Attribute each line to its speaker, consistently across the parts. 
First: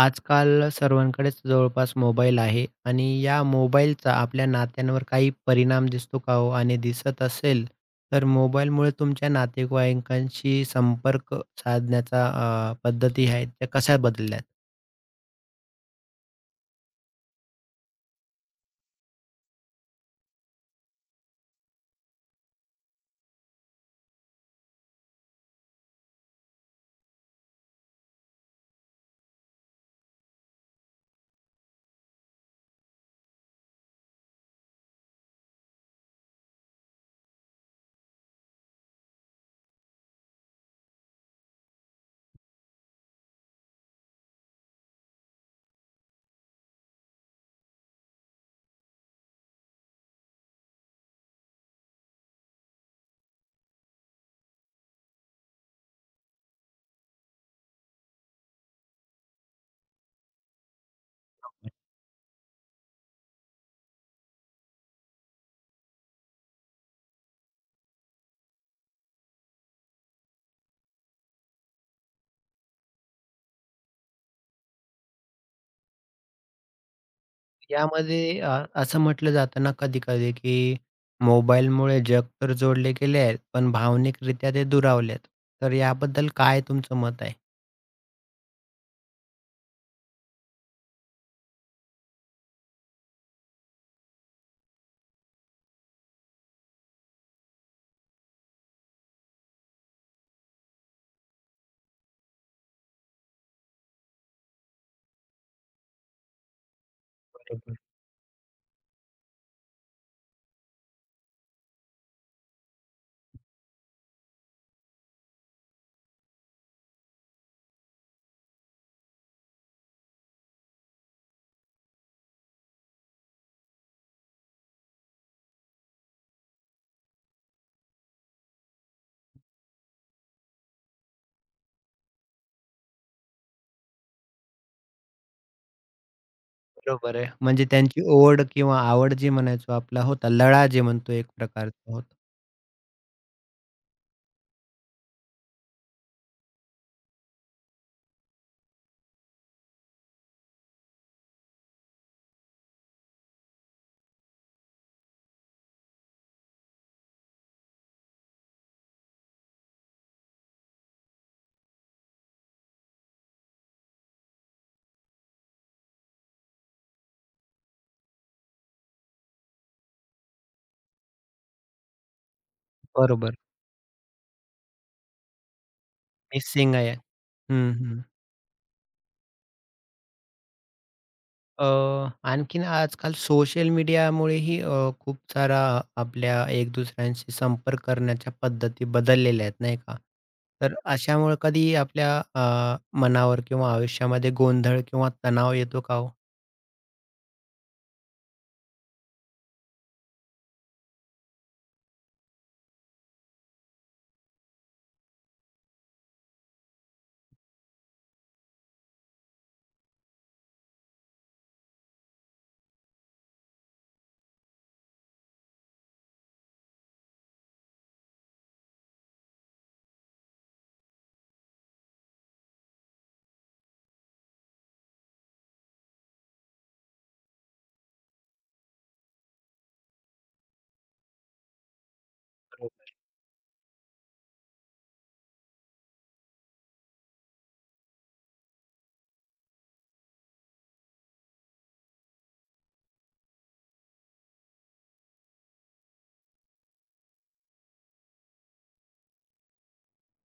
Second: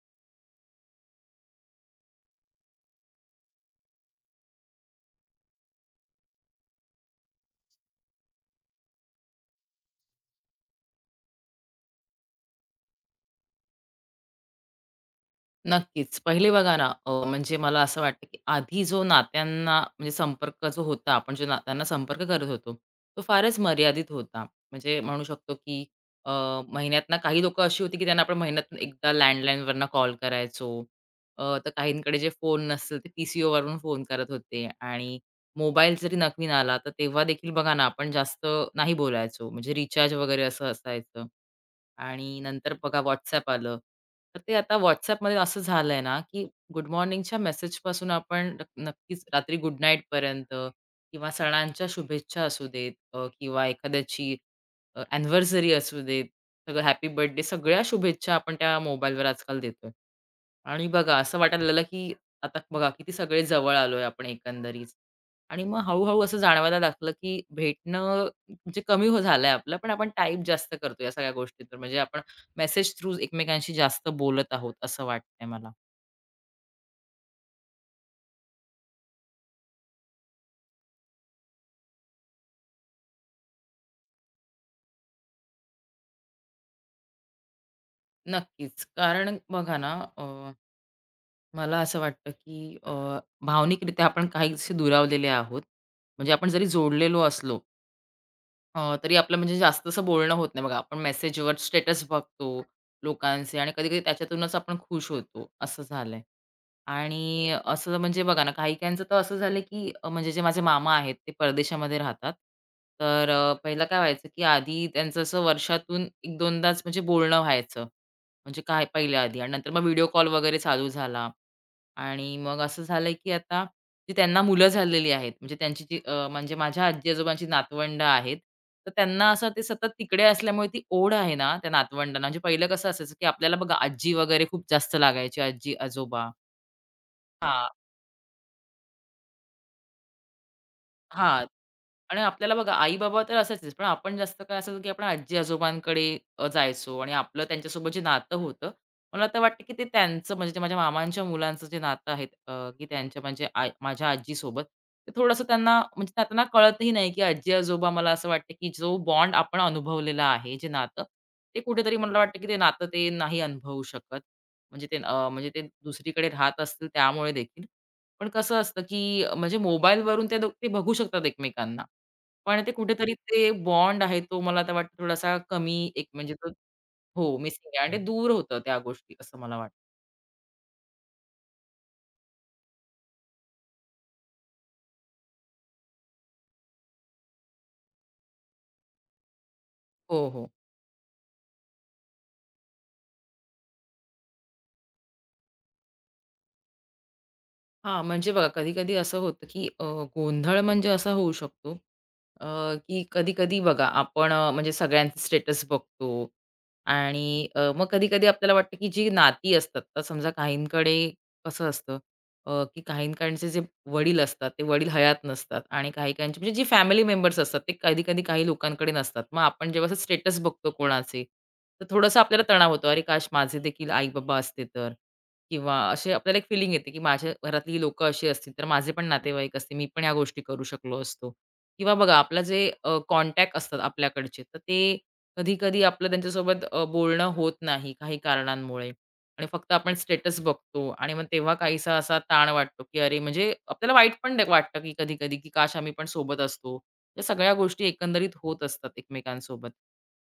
Speaker 1: आजकाल सर्वांकडेच जवळपास मोबाईल आहे आणि या मोबाईलचा आपल्या नात्यांवर काही परिणाम दिसतो का हो? आणि दिसत असेल तर मोबाईलमुळे तुमच्या नातेवाईकांशी संपर्क साधण्याचा पद्धती आहेत त्या कशा बदलल्यात?
Speaker 2: नक्कीच. पहिले बघा ना, म्हणजे मला असं वाटतं, की आधी जो नात्यांना म्हणजे संपर्क जो होता, आपण जो नात्यांना संपर्क करत होतो, तो फारच मर्यादित होता. म्हणजे म्हणू शकतो, की अ, महिन्यातनं काही लोकं अशी होती, की त्यांना आपण महिन्यातून एकदा लँडलाईनवरनं कॉल करायचो. तर काहींकडे जे फोन नसतील, ते पी-सी-ओवरून फोन करत होते आणि मोबाईल जरी नवीन आला, तर तेव्हा देखील बघा ना, आपण जास्त नाही बोलायचो. म्हणजे रिचार्ज वगैरे असं असायचं. आणि नंतर बघा WhatsApp आलं. तर ते आता WhatsAppमध्ये असं झालंय ना, की गुड मॉर्निंगच्या मेसेजपासून आपण नक्कीच रात्री गुड नाईटपर्यंत किंवा सणांच्या शुभेच्छा असू देत किंवा एखाद्याची अॅनिव्हर्सरी असू देत, सगळं हॅपी बर्थडे सगळ्या शुभेच्छा आपण त्या मोबाईलवर आजकाल देतोय. आणि बघा असं वाटायला लागलं, की आता बघा किती सगळे जवळ आलोय आपण एकंदरीत. आणि मग हळू असं जाणवायला लागलं, की भेटणं म्हणजे कमी हो झालंय आपलं, पण आपण टाइप जास्त करतो या सगळ्या गोष्टीतून. म्हणजे आपण मेसेज थ्रू एकमेकांशी जास्त बोलत आहोत असं वाटतंय मला.
Speaker 1: यामध्ये असं म्हटलं जातं ना कधी-कधी की मोबाईलमुळे जग तर जोडले गेले आहेत, पण भावनिकरित्या ते दुरावलेत. तर याबद्दल काय तुमचं मत आहे?
Speaker 2: नक्कीच. कारण बघा ना, मला असं वाटतं, की भावनिकरित्या आपण काहीसे दुरावलेले आहोत. म्हणजे आपण जरी जोडलेलो असलो तरी आपलं म्हणजे जास्त असं बोलणं होत नाही बघा. आपण मेसेजवर स्टेटस बघतो लोकांचे आणि कधी-कधी त्याच्यातूनच आपण खुश होतो, असं झालंय. आणि
Speaker 1: बरोबर.
Speaker 2: असं म्हणजे बघा ना, काही-काहींचं तर असं झालं की म्हणजे जे माझे मामा आहेत ते परदेशामध्ये राहतात. तर पहिलं काय व्हायचं की आधी त्यांचं असं वर्षातून 1-2दाच म्हणजे बोलणं व्हायचं. म्हणजे काय पहिल्या आधी आणि नंतर मग व्हिडिओ कॉल वगैरे चालू झाला. आणि मग असं झालं की आता जी त्यांना मुलं झालेली आहेत, म्हणजे त्यांची जी म्हणजे माझ्या आजी-आजोबांची नातवंड आहेत. तर त्यांना असं ते सतत तिकडे असल्यामुळे ती ओढ आहे ना, त्या नातवंडांना म्हणजे पहिलं कसं असायचं की आपल्याला बघा आजी वगैरे खूप जास्त लागायची, आजी-आजोबा.
Speaker 1: बरोबर आहे. म्हणजे त्यांची ओढ किंवा आवड जी म्हणायचो आपला होता, लळा जे म्हणतो एक
Speaker 2: हां.
Speaker 1: प्रकारचा होता.
Speaker 2: आणि आपल्याला बघा आई-बाबा तर असायचेच, पण आपण जास्त काय असायचं, की आपण आजी-आजोबांकडे जायचो आणि आपलं त्यांच्यासोबत जे नातं होतं, मला तर वाटतं, की ते त्यांचं म्हणजे जे माझ्या मामांच्या मुलांचं जे नातं आहे की त्यांच्या म्हणजे आई माझ्या आजीसोबत, ते थोडंसं त्यांना म्हणजे त्यांना कळतही नाही, की आजी-आजोबा मला असं वाटतं, की जो बॉन्ड आपण अनुभवलेला आहे, जे नातं, ते कुठेतरी मला वाटतं, की ते नातं ते नाही अनुभवू शकत. म्हणजे ते म्हणजे ते दुसरीकडे राहत असतील त्यामुळे देखील. पण कसं असतं, की म्हणजे मोबाईलवरून ते बघू शकतात एकमेकांना. पण ते कुठेतरी
Speaker 1: बरोबर,
Speaker 2: ते बॉन्ड आहे तो मला तर वाटतं थोडासा कमी एक म्हणजे तो
Speaker 1: मिसिंग आहे.
Speaker 2: हो मिसिंग
Speaker 1: हं,
Speaker 2: आहे आणि
Speaker 1: हं.
Speaker 2: ते दूर होतं त्या गोष्टी असं मला वाटतं.
Speaker 1: अ, आणखीन आजकाल सोशल मीडियामुळेही खूप सारा आपल्या एक दुसऱ्यांशी संपर्क करण्याच्या पद्धती बदललेल्या आहेत, नाही का?
Speaker 2: हो, हो.
Speaker 1: तर अशामुळे कधी आपल्या मनावर किंवा आयुष्यामध्ये गोंधळ किंवा तणाव येतो का हो?
Speaker 2: हां, म्हणजे बघा कधी-कधी असं होतं, की गोंधळ म्हणजे असा होऊ शकतो, अ, की कधी-कधी बघा आपण म्हणजे सगळ्यांचे स्टेटस बघतो आणि मग कधी-कधी आपल्याला वाटतं, की जी नाती असतात, तर समजा काहींकडे कसं असतं, की काहींकडचे जे वडील असतात, ते वडील हयात नसतात आणि काही-काहींची म्हणजे जी फॅमिली मेंबर्स असतात, ते कधी-कधी काही लोकांकडे नसतात. मग आपण जेव्हा असं स्टेटस बघतो कोणाचे, तर थोडंसं आपल्याला तणाव होतो, "अरे काश माझे देखील आई-बाबा असते तर." किंवा असे आपल्याला एक फिलिंग येते, की माझ्या घरातली ही लोकं अशी असतील, तर माझे पण नातेवाईक असते, मी पण या गोष्टी करू शकलो असतो. किंवा बघा आपला जे कॉन्टॅक्ट असतात आपल्याकडचे, तर ते कधी-कधी आपलं त्यांच्यासोबत बोलणं होत नाही काही कारणांमुळे आणि फक्त आपण स्टेटस बघतो आणि मग तेव्हा काहीसा असा ताण वाटतो, की अरे म्हणजे आपल्याला वाईट पण वाटतं, की कधी-कधी, की काश आम्ही पण सोबत असतो. या सगळ्या गोष्टी एकंदरीत होत असतात एकमेकांसोबत.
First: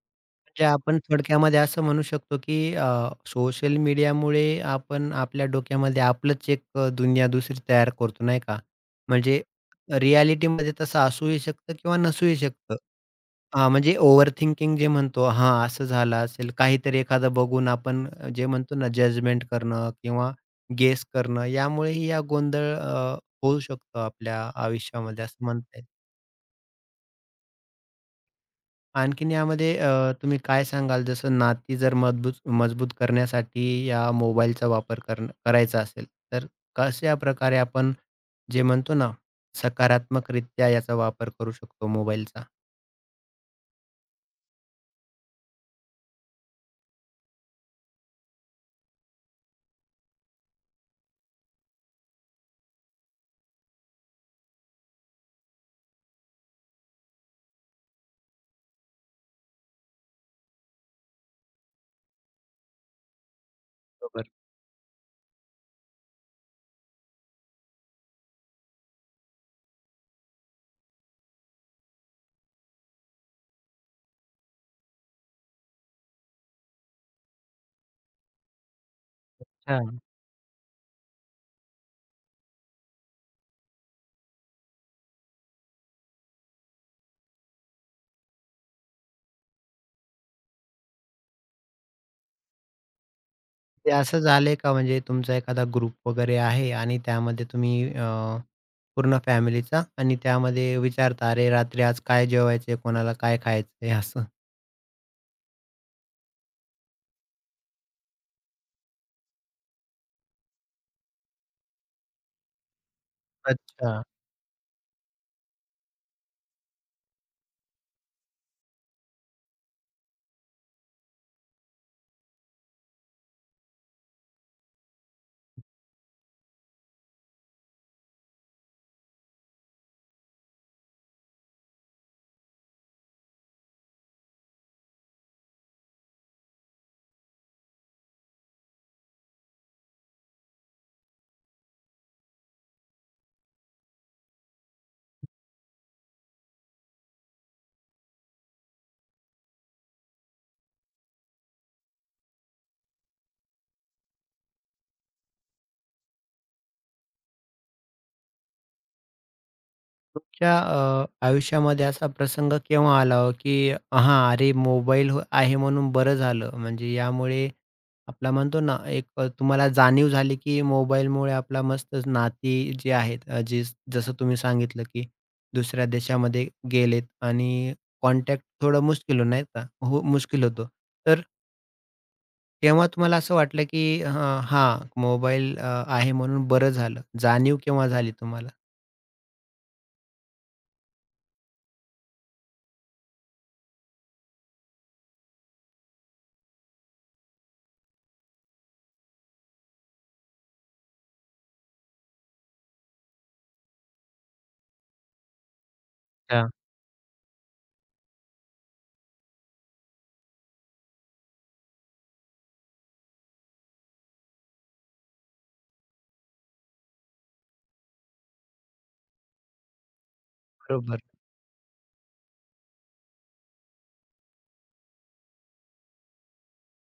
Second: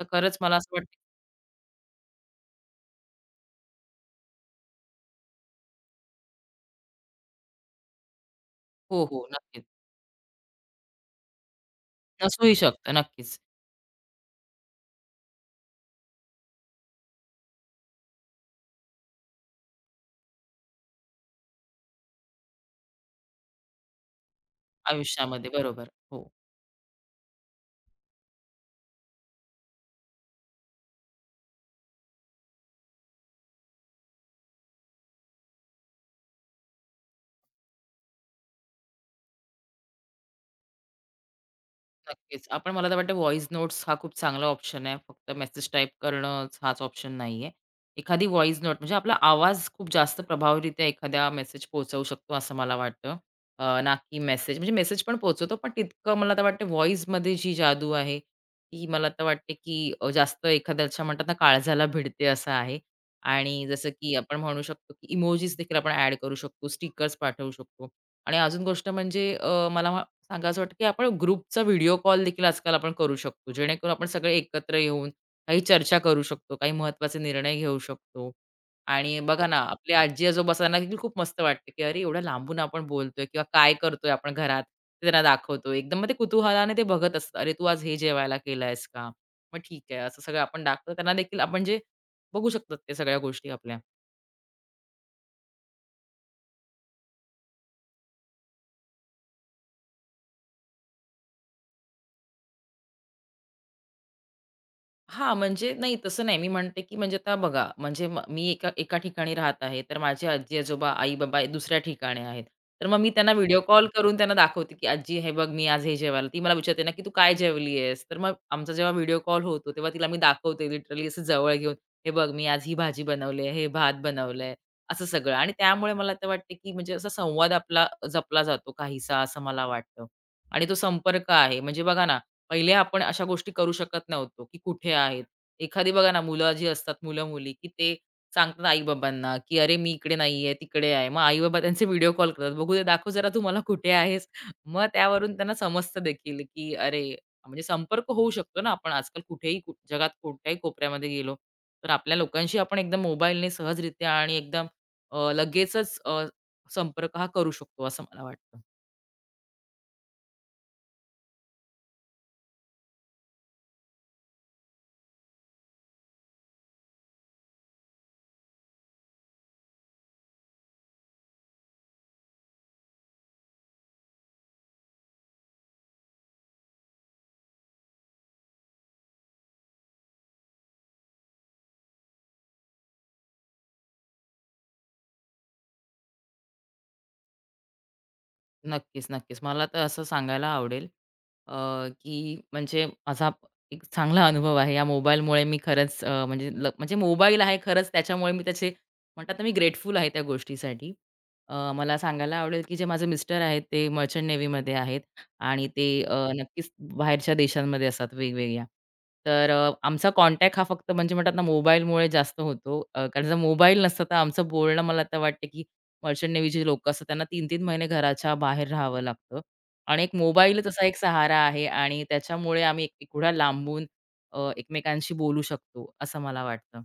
Speaker 2: तर खरंच मला
Speaker 1: म्हणजे
Speaker 2: असं वाटतं.
Speaker 1: आपण थोडक्यामध्ये असं म्हणू शकतो, की सोशल मीडियामुळे आपण आपल्या डोक्यामध्ये आपलंच एक दुनिया दुसरी तयार करतो, नाही का?
Speaker 2: हो, हो.
Speaker 1: म्हणजे
Speaker 2: नक्कीच.
Speaker 1: रिॲलिटीमध्ये तसं असूही शकतं किंवा नसूही
Speaker 2: नसूही
Speaker 1: शकतं.
Speaker 2: शकतं. नक्कीच.
Speaker 1: हां, म्हणजे ओव्हर थिंकिंग जे म्हणतो, हां, असं झालं असेल. काहीतरी एखादं बघून आपण जे म्हणतो ना जजमेंट करणं किंवा गेस करणं, यामुळेही हा गोंधळ होऊ शकतो आपल्या आयुष्यामध्ये असं
Speaker 2: आयुष्यामध्ये.
Speaker 1: म्हणता
Speaker 2: बरोबर.
Speaker 1: येईल.
Speaker 2: हो.
Speaker 1: आणखीन यामध्ये तुम्ही काय सांगाल जसं नाती जर मजबूत मजबूत करण्यासाठी या मोबाईलचा वापर करायचा असेल, तर कशा प्रकारे आपण जे म्हणतो ना, सकारात्मकरित्या याचा वापर करू शकतो मोबाईलचा?
Speaker 2: नक्कीच. आपण मला तर वाटतं व्हॉइस नोट्स हा खूप चांगला ऑप्शन आहे. फक्त मेसेज टाइप करणंच हाच ऑप्शन नाहीये. एखादी व्हॉइस नोट म्हणजे आपला आवाज खूप जास्त प्रभावीरित्या एखाद्या मेसेज पोहोचवू शकतो असं मला वाटतं. ना की मेसेज म्हणजे मेसेज पण पोहोचवतो पण तितकं मला तर वाटतं व्हॉइसमध्ये जी जादू आहे, ती मला तर वाटते की जास्त एखाद्याच्या म्हणतात ना काळजाला भिडते असं आहे. आणि जसं की
Speaker 1: बरोबर.
Speaker 2: आपण म्हणू शकतो की इमोजीस देखील आपण ॲड करू शकतो, स्टिकर्स पाठवू शकतो. आणि अजून गोष्ट म्हणजे मला सांगावसं वाटतं, की आपण ग्रुपचा व्हिडिओ कॉल देखील आजकाल आपण करू शकतो. जेणेकरून आपण सगळे एकत्र येऊन काही चर्चा करू शकतो, काही महत्त्वाचे निर्णय घेऊ शकतो. आणि बघा ना, आपले
Speaker 1: हां.
Speaker 2: आजी-आजोबा असताना देखील खूप मस्त वाटते की अरे, एवढ्या लांबून आपण बोलतोय किंवा काय करतोय आपण घरात, ते त्यांना दाखवतो. एकदम मग ते कुतूहलाने ते बघत असतात. "अरे, तू आज हे जेवायला केलं का? मग ठीक आहे." असं सगळं आपण दाखवतो. त्यांना देखील आपण जे बघू शकतात ते सगळ्या गोष्टी आपल्या.
Speaker 1: ते असं झालंय का, म्हणजे तुमचा एखादा ग्रुप वगैरे आहे आणि त्यामध्ये तुम्ही पूर्ण फॅमिलीचा आणि त्यामध्ये विचारता, "अरे, रात्री आज काय जेवायचंय? कोणाला काय खायचंय?" असं?
Speaker 2: हां, म्हणजे नाही तसं नाही. मी म्हणते, की म्हणजे आता बघा, म्हणजे मी एका एका ठिकाणी राहत आहे, तर माझे आजी-आजोबा, आई-बाबा दुसऱ्या ठिकाणी आहेत. तर मग मी त्यांना व्हिडिओ कॉल
Speaker 1: अच्छा.
Speaker 2: करून त्यांना दाखवते, की "आजी हे बघ, मी आज हे जेवायला." ती मला विचारते ना, की "तू काय जेवली आहेस?" तर मग आमचा जेव्हा व्हिडिओ कॉल होतो, तेव्हा तिला मी दाखवते लिटरली असं जवळ घेऊन, "हे बघ, मी आज ही भाजी बनवली आहे, हे भात बनवलंय." असं सगळं आणि त्यामुळे मला तर वाटते, की म्हणजे असा संवाद आपला जपला जातो काहीसा, असं मला वाटतं आणि तो संपर्क आहे. म्हणजे बघा ना, पहिले आपण अशा गोष्टी करू शकत नव्हतो, की कुठे आहेत. एखादी बघा ना मुलं जी असतात, मुलं-मुली, की ते सांगतात आई-बाबांना, की "अरे, मी इकडे नाहीये, तिकडे आहे." मग आई-बाबा त्यांचे व्हिडिओ कॉल करतात, "बघू दे, दाखव जरा तू मला कुठे आहेस." मग त्यावरून त्यांना समजतं देखील, की अरे, म्हणजे संपर्क होऊ शकतो ना आपण आजकाल कुठेही जगात कोणत्याही कोपऱ्यामध्ये गेलो, तर आपल्या लोकांशी आपण एकदम मोबाईलने सहजरित्या आणि एकदम लगेचच संपर्क हा करू शकतो, असं मला वाटतं.
Speaker 1: तुमच्या आयुष्यामध्ये असा प्रसंग केव्हा आला हो, की हां, अरे मोबाईल हो आहे म्हणून बरं झालं. म्हणजे यामुळे आपला म्हणतो ना, एक तुम्हाला जाणीव झाली, की मोबाईलमुळे आपला मस्त नाती जी आहेत जी जसं तुम्ही सांगितलं, की दुसऱ्या देशामध्ये गेलेत आणि कॉन्टॅक्ट थोडं मुश्किल हो नाही का? हो, मुश्किल होतो. तर तेव्हा तुम्हाला असं वाटलं, की हां, मोबाईल आहे म्हणून बरं झालं. जाणीव केव्हा झाली तुम्हाला?
Speaker 2: नक्कीच, नक्कीच. मला तर असं सांगायला आवडेल, अ, की म्हणजे एक चांगला अनुभव आहे. या मोबाईलमुळे मी खरंच म्हणजे म्हणजे मोबाईल आहे खरंच त्याच्यामुळे मी त्याचे म्हणतात ना, मी ग्रेटफुल आहे त्या गोष्टीसाठी. मला सांगायला आवडेल, की जे माझे मिस्टर आहेत ते मर्चंट नेव्हीमध्ये आहेत आणि ते
Speaker 1: अच्छा.
Speaker 2: नक्कीच बाहेरच्या देशांमध्ये असतात वेगवेगळ्या. तर आमचा कॉन्टॅक्ट हा फक्त म्हणजे म्हणतात ना, मोबाईलमुळे जास्त होतो. कारण जर मोबाईल नसता तर आमचं बोलणं मला तर वाटतं, की मर्चंट नेव्हीचे लोकं असतात त्यांना 3-3 महिने घराच्या बाहेर राहावं लागतं. आणि एक मोबाईलच असा एक
Speaker 1: बरोबर.
Speaker 2: सहारा आहे आणि त्याच्यामुळे आम्ही एवढ्या लांबून एकमेकांशी बोलू शकतो, असं मला वाटतं.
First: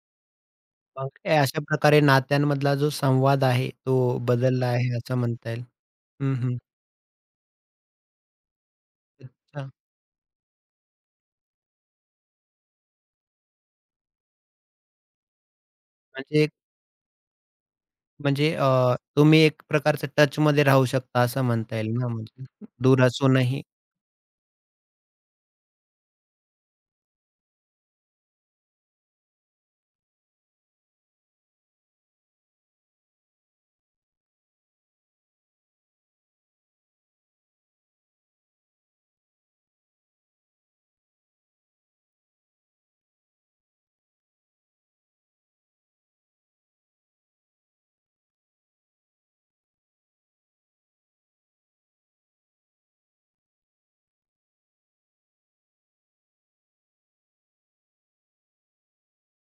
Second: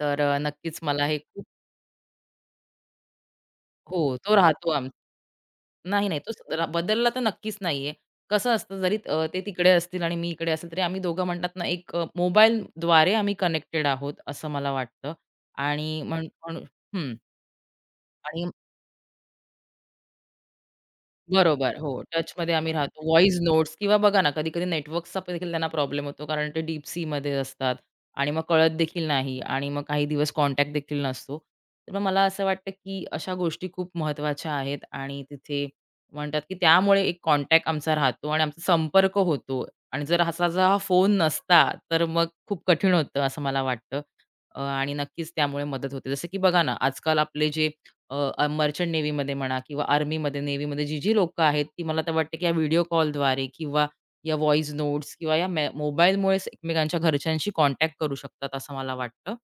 Speaker 2: तर नक्कीच मला
Speaker 1: मग
Speaker 2: हे
Speaker 1: काय,
Speaker 2: खूप.
Speaker 1: अशा प्रकारे नात्यांमधला जो संवाद आहे,
Speaker 2: हो,
Speaker 1: तो
Speaker 2: तो
Speaker 1: बदलला
Speaker 2: राहतो आम.
Speaker 1: आहे असं म्हणता येईल.
Speaker 2: नाही, नाही. तो
Speaker 1: हं, हं.
Speaker 2: बदलला तर नक्कीच नाहीये. कसं असतं जरी ते तिकडे
Speaker 1: अच्छा.
Speaker 2: असतील आणि मी इकडे असेल, तरी आम्ही दोघं म्हणतात ना, एक मोबाईलद्वारे आम्ही कनेक्टेड आहोत, असं मला वाटतं. आणि
Speaker 1: म्हणजे
Speaker 2: म्हणू. हं. आणि
Speaker 1: म्हणजे तुम्ही एक प्रकारचं टचमध्ये राहू शकता असं
Speaker 2: बरोबर.
Speaker 1: म्हणता येईल
Speaker 2: हो,
Speaker 1: ना, म्हणजे
Speaker 2: टचमध्ये आम्ही
Speaker 1: दूर
Speaker 2: राहतो. व्हॉईस
Speaker 1: असूनही.
Speaker 2: नोट्स किंवा बघा ना, कधी-कधी नेटवर्कचा पण देखील त्यांना प्रॉब्लेम होतो, कारण ते डीप सीमध्ये असतात आणि मग कळत देखील नाही आणि मग काही दिवस कॉन्टॅक्ट देखील नसतो. तर मग मला असं वाटतं, की अशा गोष्टी खूप महत्त्वाच्या आहेत आणि तिथे म्हणतात, की त्यामुळे एक कॉन्टॅक्ट आमचा राहतो आणि आमचा संपर्क होतो आणि जर हा फोन नसता, तर मग खूप कठीण होतं असं मला वाटतं. आणि नक्कीच त्यामुळे मदत होते. जसं की बघा ना, आजकाल आपले जे अ, अ, मर्चंट नेव्हीमध्ये म्हणा किंवा आर्मीमध्ये, नेव्हीमध्ये जी-जी लोकं आहेत, ती मला तर वाटतं, की या व्हिडिओ कॉलद्वारे किंवा या व्हॉईस नोट्स किंवा या मोबाईलमुळेच एकमेकांच्या घरच्यांशी कॉन्टॅक्ट करू शकतात, असं मला वाटतं.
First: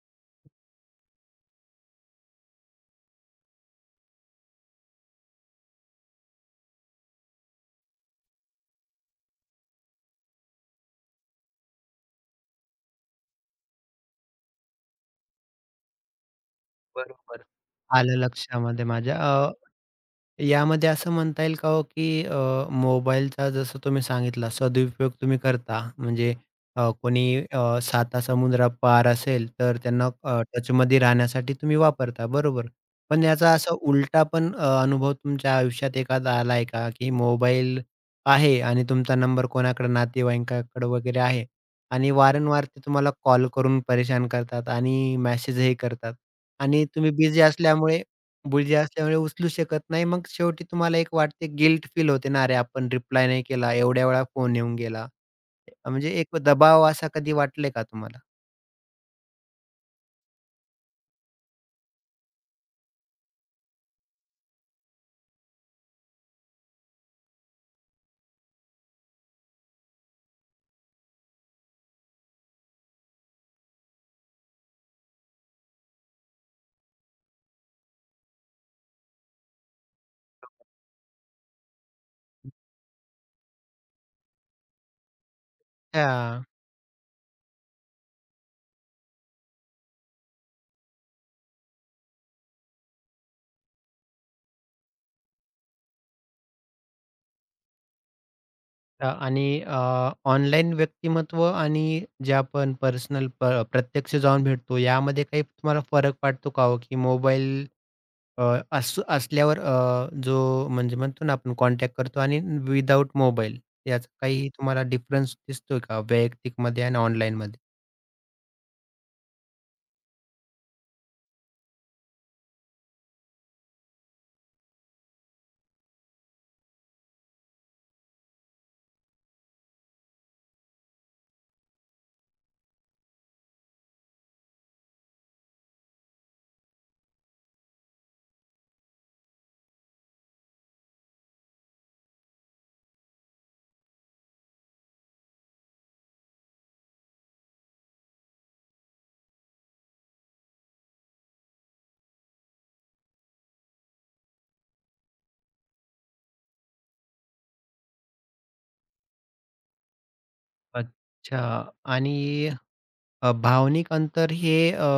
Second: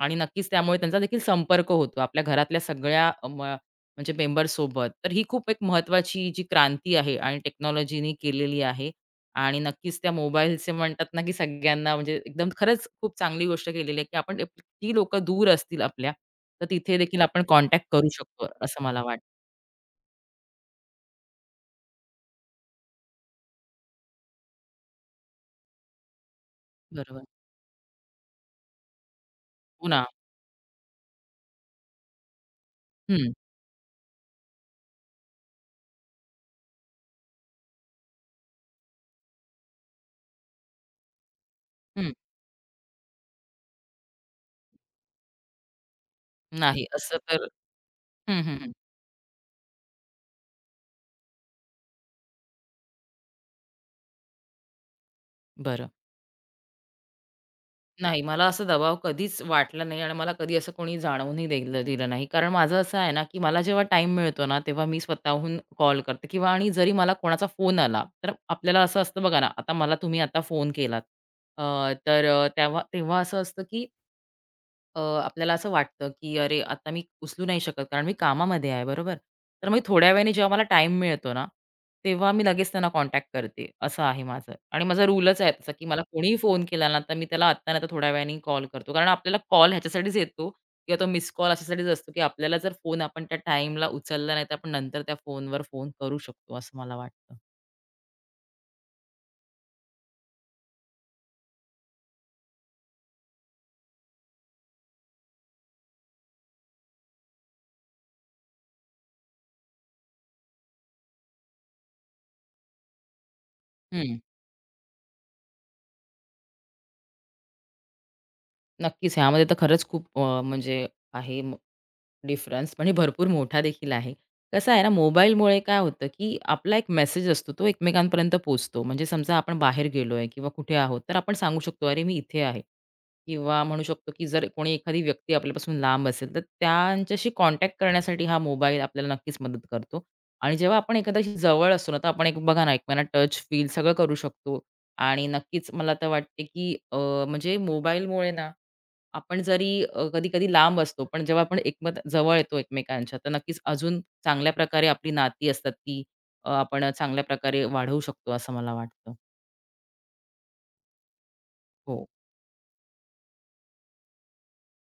Speaker 2: आणि नक्कीच त्यामुळे त्यांचा देखील संपर्क होतो आपल्या घरातल्या सगळ्या अ, म म्हणजे मेंबर्ससोबत. तर ही खूप एक महत्त्वाची जी क्रांती आहे आणि टेक्नॉलॉजीनी केलेली आहे. आणि नक्कीच त्या मोबाईलचे म्हणतात ना, की सगळ्यांना म्हणजे एकदम खरंच खूप चांगली गोष्ट केलेली आहे, की आपण ती लोकं दूर असतील आपल्या, तर तिथे देखील आपण
Speaker 1: बरोबर.
Speaker 2: कॉन्टॅक्ट करू
Speaker 1: आलं
Speaker 2: शकतो, असं
Speaker 1: लक्षामध्ये
Speaker 2: मला
Speaker 1: माझ्या.
Speaker 2: वाटतं.
Speaker 1: यामध्ये असं म्हणता येईल का हो, की मोबाईलचा जसं तुम्ही सांगितला सदुपयोग तुम्ही करता. म्हणजे
Speaker 2: बरोबर.
Speaker 1: कोणी साता समुद्रापार असेल, तर
Speaker 2: हो ना.
Speaker 1: त्यांना टचमध्ये राहण्यासाठी तुम्ही वापरता, बरोबर. पण
Speaker 2: हं,
Speaker 1: याचा असा उलटा पण अनुभव तुमच्या आयुष्यात एखादा आलाय का, की मोबाईल आहे आणि तुमचा नंबर कोणाकडे नातेवाईकांकडे वगैरे आहे आणि
Speaker 2: हं.
Speaker 1: वारंवार ते तुम्हाला कॉल करून परेशान करतात आणि मेसेजही करतात
Speaker 2: नाही
Speaker 1: आणि तुम्ही
Speaker 2: असं
Speaker 1: बिझी
Speaker 2: तर.
Speaker 1: असल्यामुळे
Speaker 2: हं, हं, हं.
Speaker 1: बुजी असल्यामुळे उचलू शकत नाही. मग शेवटी तुम्हाला एक वाटते, गिल्ट फील होते ना, "अरे, आपण रिप्लाय नाही केला, एवढ्या वेळा फोन येऊन गेला."
Speaker 2: बरं.
Speaker 1: म्हणजे एक दबाव असा कधी वाटले का तुम्हाला?
Speaker 2: नाही, मला असा दबाव कधीच वाटला नाही आणि मला कधी असं कोणी जाणवूनही दिलं दिलं नाही. कारण माझं असं आहे ना, की मला जेव्हा टाईम मिळतो ना, तेव्हा मी स्वतःहून कॉल करते किंवा आणि जरी मला कोणाचा फोन आला, तर आपल्याला असं असतं बघा ना, आता मला तुम्ही आता फोन केलात. अ, तर तेव्हा तेव्हा असं असतं की आपल्याला असं वाटतं, की "अरे, आता मी उचलू नाही शकत, कारण मी कामामध्ये आहे." बरोबर? तर मग थोड्या वेळाने जेव्हा मला टाईम मिळतो ना, तेव्हा मी लगेच त्यांना कॉन्टॅक्ट करते. असं आहे माझं आणि माझा रूलच आहे तसा, की मला कोणीही
Speaker 1: अच्छा.
Speaker 2: फोन केला ना, तर मी त्याला आत्ता नाही तर थोड्या वेळाने कॉल करतो. कारण आपल्याला कॉल ह्याच्यासाठीच येतो किंवा तो मिस्ड कॉल अशासाठीच असतो, की आपल्याला जर फोन आपण त्या टाईमला उचलला नाही, तर आपण नंतर त्या फोनवर फोन करू शकतो, असं मला वाटतं.
Speaker 1: आणि ऑनलाईन व्यक्तिमत्व आणि जे आपण पर्सनल प्रत्यक्ष जाऊन भेटतो, यामध्ये काही तुम्हाला फरक वाटतो का हो? की मोबाईल असल्यावर जो म्हणजे म्हणतो ना आपण कॉन्टॅक्ट करतो आणि विदाऊट मोबाईल, याचा
Speaker 2: हं.
Speaker 1: काही तुम्हाला डिफरन्स दिसतोय का वैयक्तिकमध्ये आणि ऑनलाईनमध्ये?
Speaker 2: नक्कीच. ह्यामध्ये तर खरंच खूप म्हणजे आहे. डिफरन्स म्हणजे भरपूर मोठा देखील आहे. कसं आहे ना, मोबाईलमुळे काय होतं, की आपला एक मेसेज असतो, तो एकमेकांपर्यंत पोहोचतो. म्हणजे समजा आपण बाहेर गेलोय किंवा कुठे आहोत, तर आपण सांगू शकतो, "अरे, मी इथे आहे." किंवा म्हणू शकतो, की जर कोणी एखादी व्यक्ती आपल्यापासून लांब असेल, तर त्यांच्याशी कॉन्टॅक्ट करण्यासाठी हा मोबाईल आपल्याला नक्कीच मदत करतो. आणि जेव्हा आपण एखाद्याशी जवळ असतो ना, तर आपण एक बघा ना, एकमेकांना टच, फील सगळं करू शकतो. आणि नक्कीच मला तर वाटते, की म्हणजे मोबाईलमुळे ना आपण जरी कधी-कधी लांब असतो, पण जेव्हा आपण एकमत जवळ येतो एकमेकांच्या, तर नक्कीच अजून चांगल्या प्रकारे आपली नाती असतात ती आपण चांगल्या प्रकारे वाढवू शकतो असं मला वाटतं.
Speaker 1: अच्छा.
Speaker 2: हो.
Speaker 1: आणि भावनिक अंतर हे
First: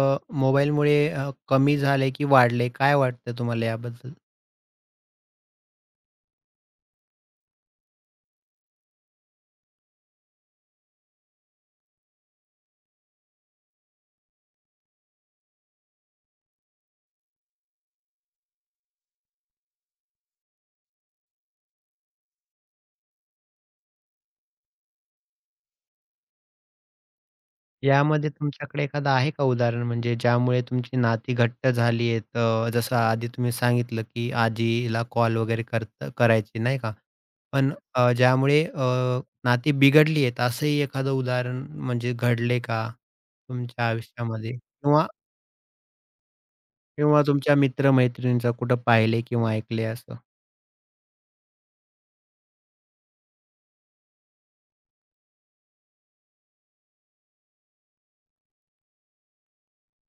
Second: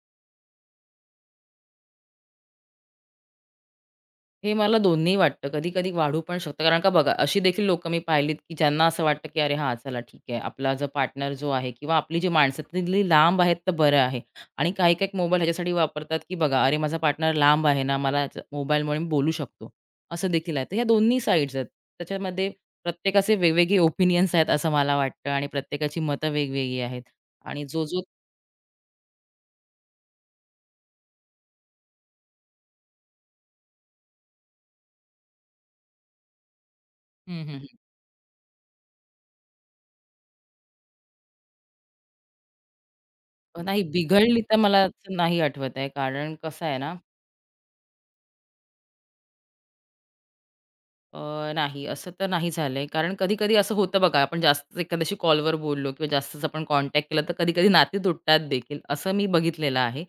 Speaker 1: मोबाईलमुळे कमी झालंय की वाढलंय? काय वाटतं तुम्हाला याबद्दल?
Speaker 2: हे मला दोन्ही वाटतं. कधी-कधी वाढू पण शकतं. कारण का बघा, अशी देखील लोकं मी पाहिलीत, की ज्यांना असं वाटतं, की "अरे हां, चला ठीक आहे. आपला जो पार्टनर आहे किंवा आपली जी माणसं तिथली लांब आहेत तर बरं आहे." आणि काही-काही मोबाईल ह्याच्यासाठी वापरतात, की बघा, "अरे माझा पार्टनर लांब आहे ना, मला याचा मोबाईलमुळे मी बोलू शकतो." असं देखील आहे. तर ह्या दोन्ही साइड्स आहेत. त्याच्यामध्ये प्रत्येकाचे वेगवेगळे ओपिनियन्स आहेत असं मला वाटतं आणि प्रत्येकाची मतं वेगवेगळी आहेत. आणि जो-जो.
Speaker 1: यामध्ये तुमच्याकडे एखादं आहे का उदाहरण, म्हणजे ज्यामुळे तुमची नाती घट्ट झाली आहेत? जसं आधी तुम्ही सांगितलं की आजीला कॉल वगैरे करत करायची, नाही का?
Speaker 2: हं, हं, हं.
Speaker 1: पण ज्यामुळे नाती बिघडली आहेत असंही एखादं उदाहरण म्हणजे घडले का
Speaker 2: नाही
Speaker 1: तुमच्या
Speaker 2: बिघडली
Speaker 1: आयुष्यामध्ये?
Speaker 2: तर मला
Speaker 1: किंवा
Speaker 2: असं नाही आठवत आहे. कारण कसं आहे ना.
Speaker 1: किंवा तुमच्या मित्र-मैत्रिणींचं कुठं पाहिले किंवा ऐकले असं?
Speaker 2: नाही, असं तर नाही झालंय. कारण कधी-कधी असं होतं बघा, आपण जास्त एखाद्याशी कॉलवर बोललो किंवा जास्तच आपण कॉन्टॅक्ट केला, तर कधी-कधी नाती तुटतात देखील, असं मी बघितलेलं आहे.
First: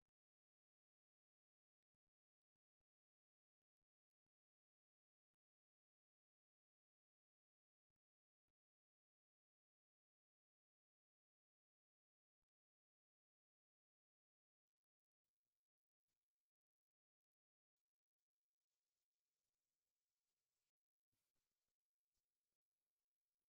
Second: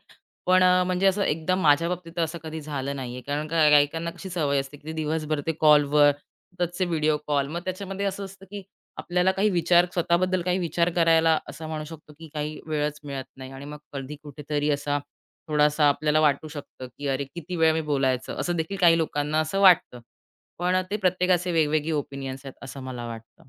Speaker 2: पण म्हणजे असं एकदम माझ्या बाबतीत तर असं कधी झालं नाहीये. कारण का गायकांना कशी सवय असते, की ते दिवसभर ते कॉलवर, सततचे व्हिडिओ कॉल, मग त्याच्यामध्ये असं असतं, की आपल्याला काही विचार स्वतःबद्दल काही विचार करायला असं म्हणू शकतो, की काही वेळच मिळत नाही आणि मग कधी कुठेतरी असा थोडासा आपल्याला वाटू शकतं, की "अरे, किती वेळ मी बोलायचं?" असं देखील काही लोकांना असं वाटतं. पण ते प्रत्येकाचे वेगवेगळे ओपिनियन्स आहेत असं मला वाटतं.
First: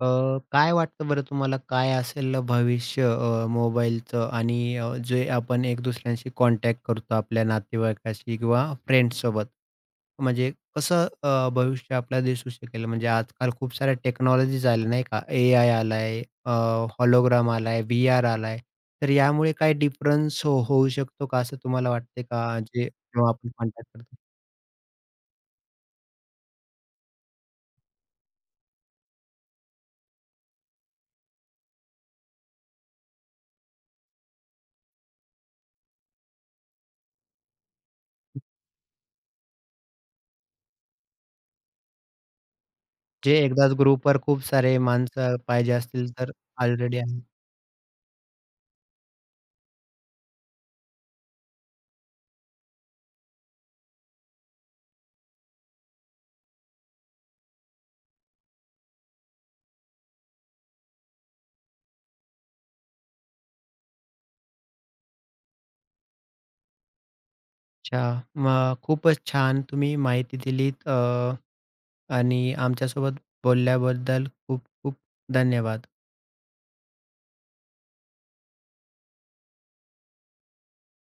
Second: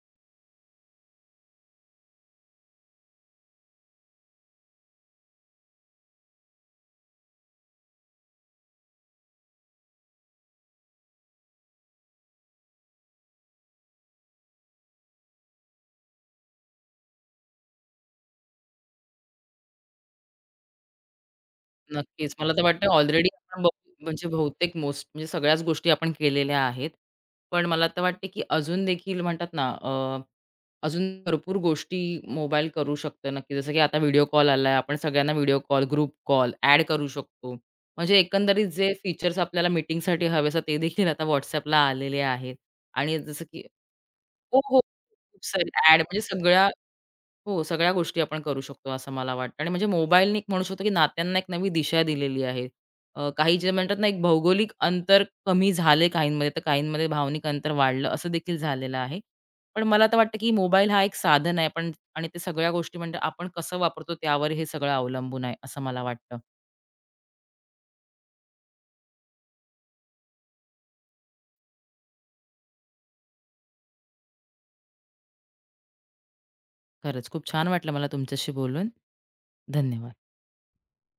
Speaker 1: अ, काय वाटतं बरं तुम्हाला, काय असेल भविष्य मोबाईलचं आणि जे आपण एक दुसऱ्यांशी कॉन्टॅक्ट करतो आपल्या नातेवाईकाशी किंवा फ्रेंड्ससोबत? म्हणजे कसं भविष्य आपल्याला दिसू शकेल? म्हणजे आजकाल खूप साऱ्या टेक्नॉलॉजीज आल्या नाही का? AI आलाय, हॉलोग्राम आलाय, VR आलाय. तर यामुळे काय डिफरन्स हो होऊ शकतो का असं तुम्हाला वाटते
Speaker 2: नक्कीच. मला
Speaker 1: का,
Speaker 2: तर
Speaker 1: जे
Speaker 2: वाटतं ऑलरेडी
Speaker 1: जेव्हा आपण
Speaker 2: आपण
Speaker 1: कॉन्टॅक्ट करतो?
Speaker 2: म्हणजे बहुतेक मोस्ट म्हणजे सगळ्याच गोष्टी आपण केलेल्या आहेत. पण मला तर वाटते, की अजून देखील म्हणतात ना अजून भरपूर गोष्टी मोबाईल करू शकतो नक्की. जसं की आता व्हिडिओ कॉल आलाय. आपण सगळ्यांना video call, group call add करू शकतो. म्हणजे एकंदरीत जे फीचर्स आपल्याला मीटिंगसाठी हवे असतात ते देखील आता WhatsAppला आलेले आहेत आणि
Speaker 1: जे
Speaker 2: जसं की.
Speaker 1: एकदाच ग्रुपवर खूप
Speaker 2: हो,
Speaker 1: सारे
Speaker 2: हो.
Speaker 1: माणसं
Speaker 2: खूप सारे
Speaker 1: पाहिजे
Speaker 2: ॲड
Speaker 1: असतील
Speaker 2: म्हणजे
Speaker 1: तर?
Speaker 2: सगळ्या.
Speaker 1: ऑलरेडी.
Speaker 2: हो, सगळ्या गोष्टी आपण करू शकतो असं मला वाटतं आणि म्हणजे मोबाईलने एक म्हणू शकतो की नात्यांना एक नवी दिशा दिलेली आहे. काही जे म्हणतात ना, एक भौगोलिक अंतर कमी झाले काहींमध्ये, तर काहींमध्ये भावनिक अंतर वाढलं असं देखील झालेलं आहे. पण मला तर वाटतं की मोबाईल हा एक साधन आहे पण आणि ते सगळ्या गोष्टी म्हणजे आपण कसं वापरतो त्यावर हे सगळं अवलंबून आहे असं मला वाटतं.
Speaker 1: अच्छा. मग खूपच छान तुम्ही माहिती दिलीत आणि आमच्यासोबत बोलल्याबद्दल खूप खूप धन्यवाद.
Speaker 2: खरंच खूप छान वाटलं मला तुमच्याशी बोलून. धन्यवाद.